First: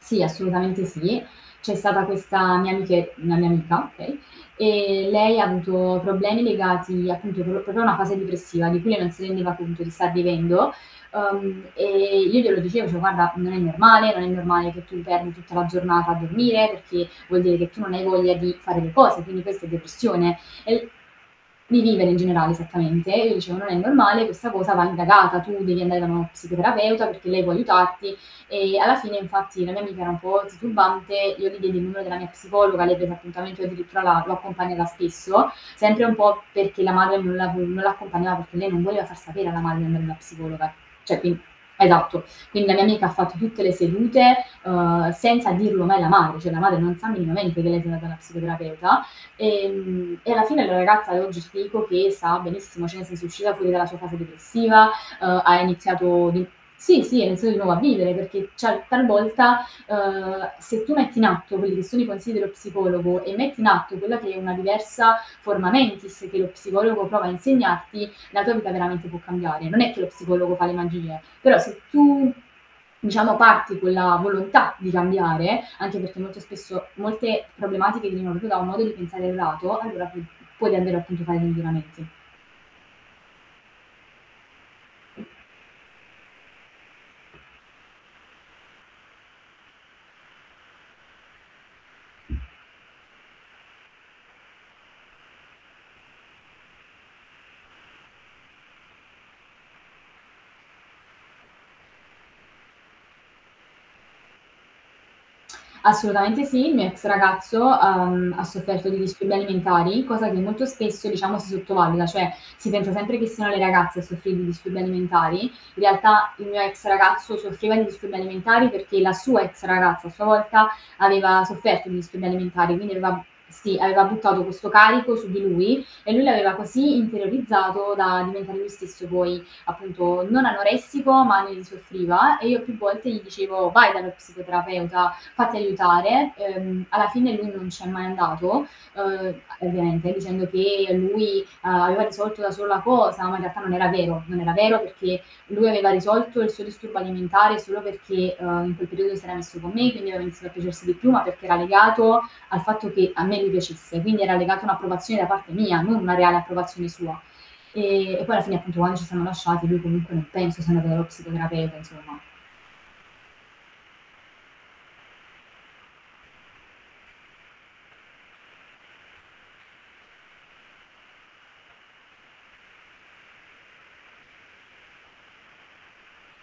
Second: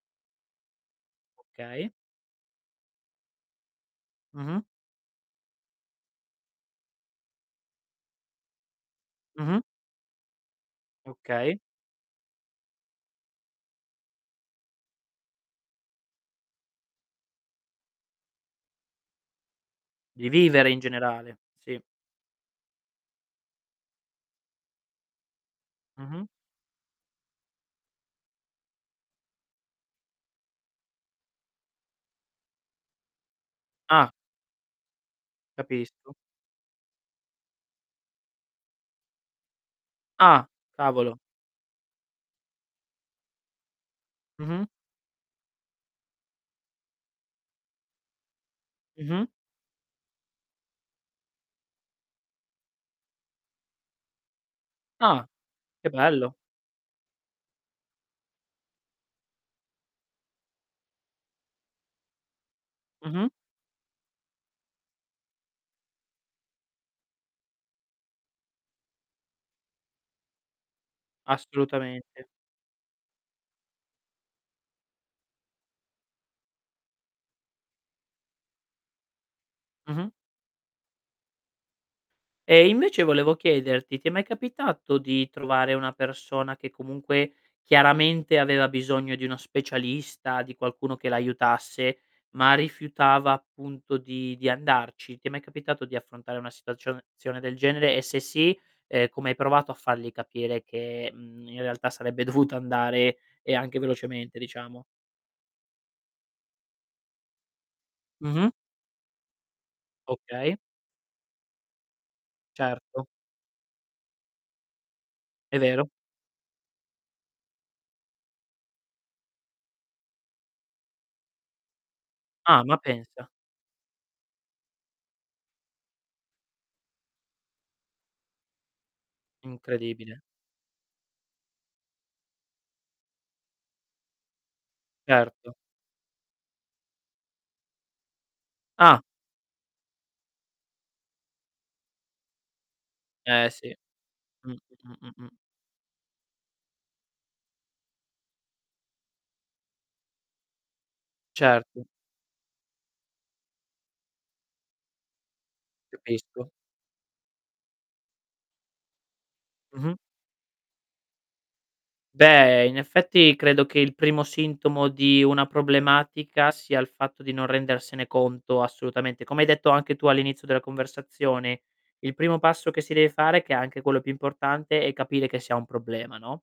Sì assolutamente sì. C'è Okay. stata questa mia amiche una mia amica okay, Mh-mh. ehm, lei ha avuto problemi legati appunto pro proprio a una fase depressiva di cui lei non si rendeva Mh-mh. appunto di star vivendo. Okay. Uhm, ehm, io glielo dicevo, dicevo: "Guarda non è normale, non è normale che tu im perdi tutta la giornata a dormire, perché vuol dire che tu non hai voglia di fare le cose, quindi questa è Di depressione vivere in e" generale, sì. di vivere in generale, esattamente. E io dicevo: "Non è normale, questa cosa va indagata, tu devi andare da uno Mh-mh. psicoterapeuta perché lei può aiutarti," ehm, alla fine infatti la mia amica era un po' titubante, io gli diedi il numero della mia psicologa, lei prese appuntamento e io addirittura Ah. l'ha l'ho accompagnata spesso, sempre un Capisco. po' perché la madre non la non l'accompagnava perché lei non voleva far sapere alla madre che andava da una Ah, psicologa. cavolo. Cioè quin esatto. Quindi la mia amica ha fatto tutte le sedute, Mh-mh. uhm, senza dirlo mai alla madre, cioè la madre non sa minimamente che lei se ne va da una psicoterapeuta. Mh-mh. Ehm, e alla fine la ragazza oggi, ci dico che sta benissimo, cioè nel senso, è uscita fuori dalla sua fase depressiva, Ah, uhm ha che iniziato bello. di sì, sì ha iniziato di nuovo a vivere perché, cioè talvolta, ehm, se tu metti in atto quelli che sono i consigli dello psicologo Mh-mh. e metti in atto quella che è una diversa forma mentis che lo psicologo prova a insegnarti, la tua vita veramente può cambiare. Non è che lo psicologo fa le magie, però se Assolutamente. tu, diciamo parti quella volontà di cambiare anche perché molto spesso molte problematiche di neuro tu da un modo di pensare errato, allora Mh-mh. pu p puoi davvero appunto fare dei miglioramenti. Ehm, invece volevo chiederti: ti è mai capitato di trovare una persona che comunque, chiaramente, aveva bisogno di uno specialista, di qualcuno che l'aiutasse, ma rifiutava appunto di di andarci? Ti è mai capitato di affrontare una situacio zione del genere, e se sì, ehm, come hai provato a fargli capire che, mhmm, in realtà sarebbe dovuto andare e anche velocemente diciamo? Assolutamente sì, il mio ex ragazzo ha, uhm, ha Mh-mh. sofferto di disturbi alimentari, cosa che Okay. molto spesso diciamo si sottovaluta, cioè si pensa Certo. sempre che siano le ragazze a soffrire di disturbi alimentari. In È vero. realtà il mio ex ragazzo soffriva di disturbi alimentari, perché la sua ex ragazza a sua volta aveva sofferto di disturbi Ah, alimentari ma quindi aveva pensa. sì, aveva buttato questo carico su di lui e lui l'aveva così interiorizzato da diventare lui stesso poi Incredibile. appunto non anoressico, ma lui soffriva e io più volte gli dicevo: "Vai dallo psicoterapeuta, Certo. fatti aiutare." Ehm, alla fine lui non ci è mai andato, Ah. ehm, ovviamente dicendo che lui aveva risolto da solo la cosa, ma in Eh, realtà non sì. era vero. Non era Mh-mh, vero perché mh-mh. lui aveva risolto il suo disturbo alimentare solo perché, ehm, in quel periodo si era messo con me, quindi aveva iniziato a piacersi di più, ma perché era Certo. legato al fatto che a me mi piacesse, quindi era legato a un'approvazione da parte mia, non una reale Capisco. approvazione sua. Ehm, e poi alla fine appunto quando ci siamo lasciati lui Mh-mh. comunque non penso sia andato dallo psicoterapeuta insomma. Beh, in effetti, credo che il primo sintomo di una problematica, sia il fatto di non rendersene conto assolutamente. Come hai detto anche tu all'inizio della conversazione, il primo passo che si deve fare, che è anche quello più importante, è capire che si un problema, no?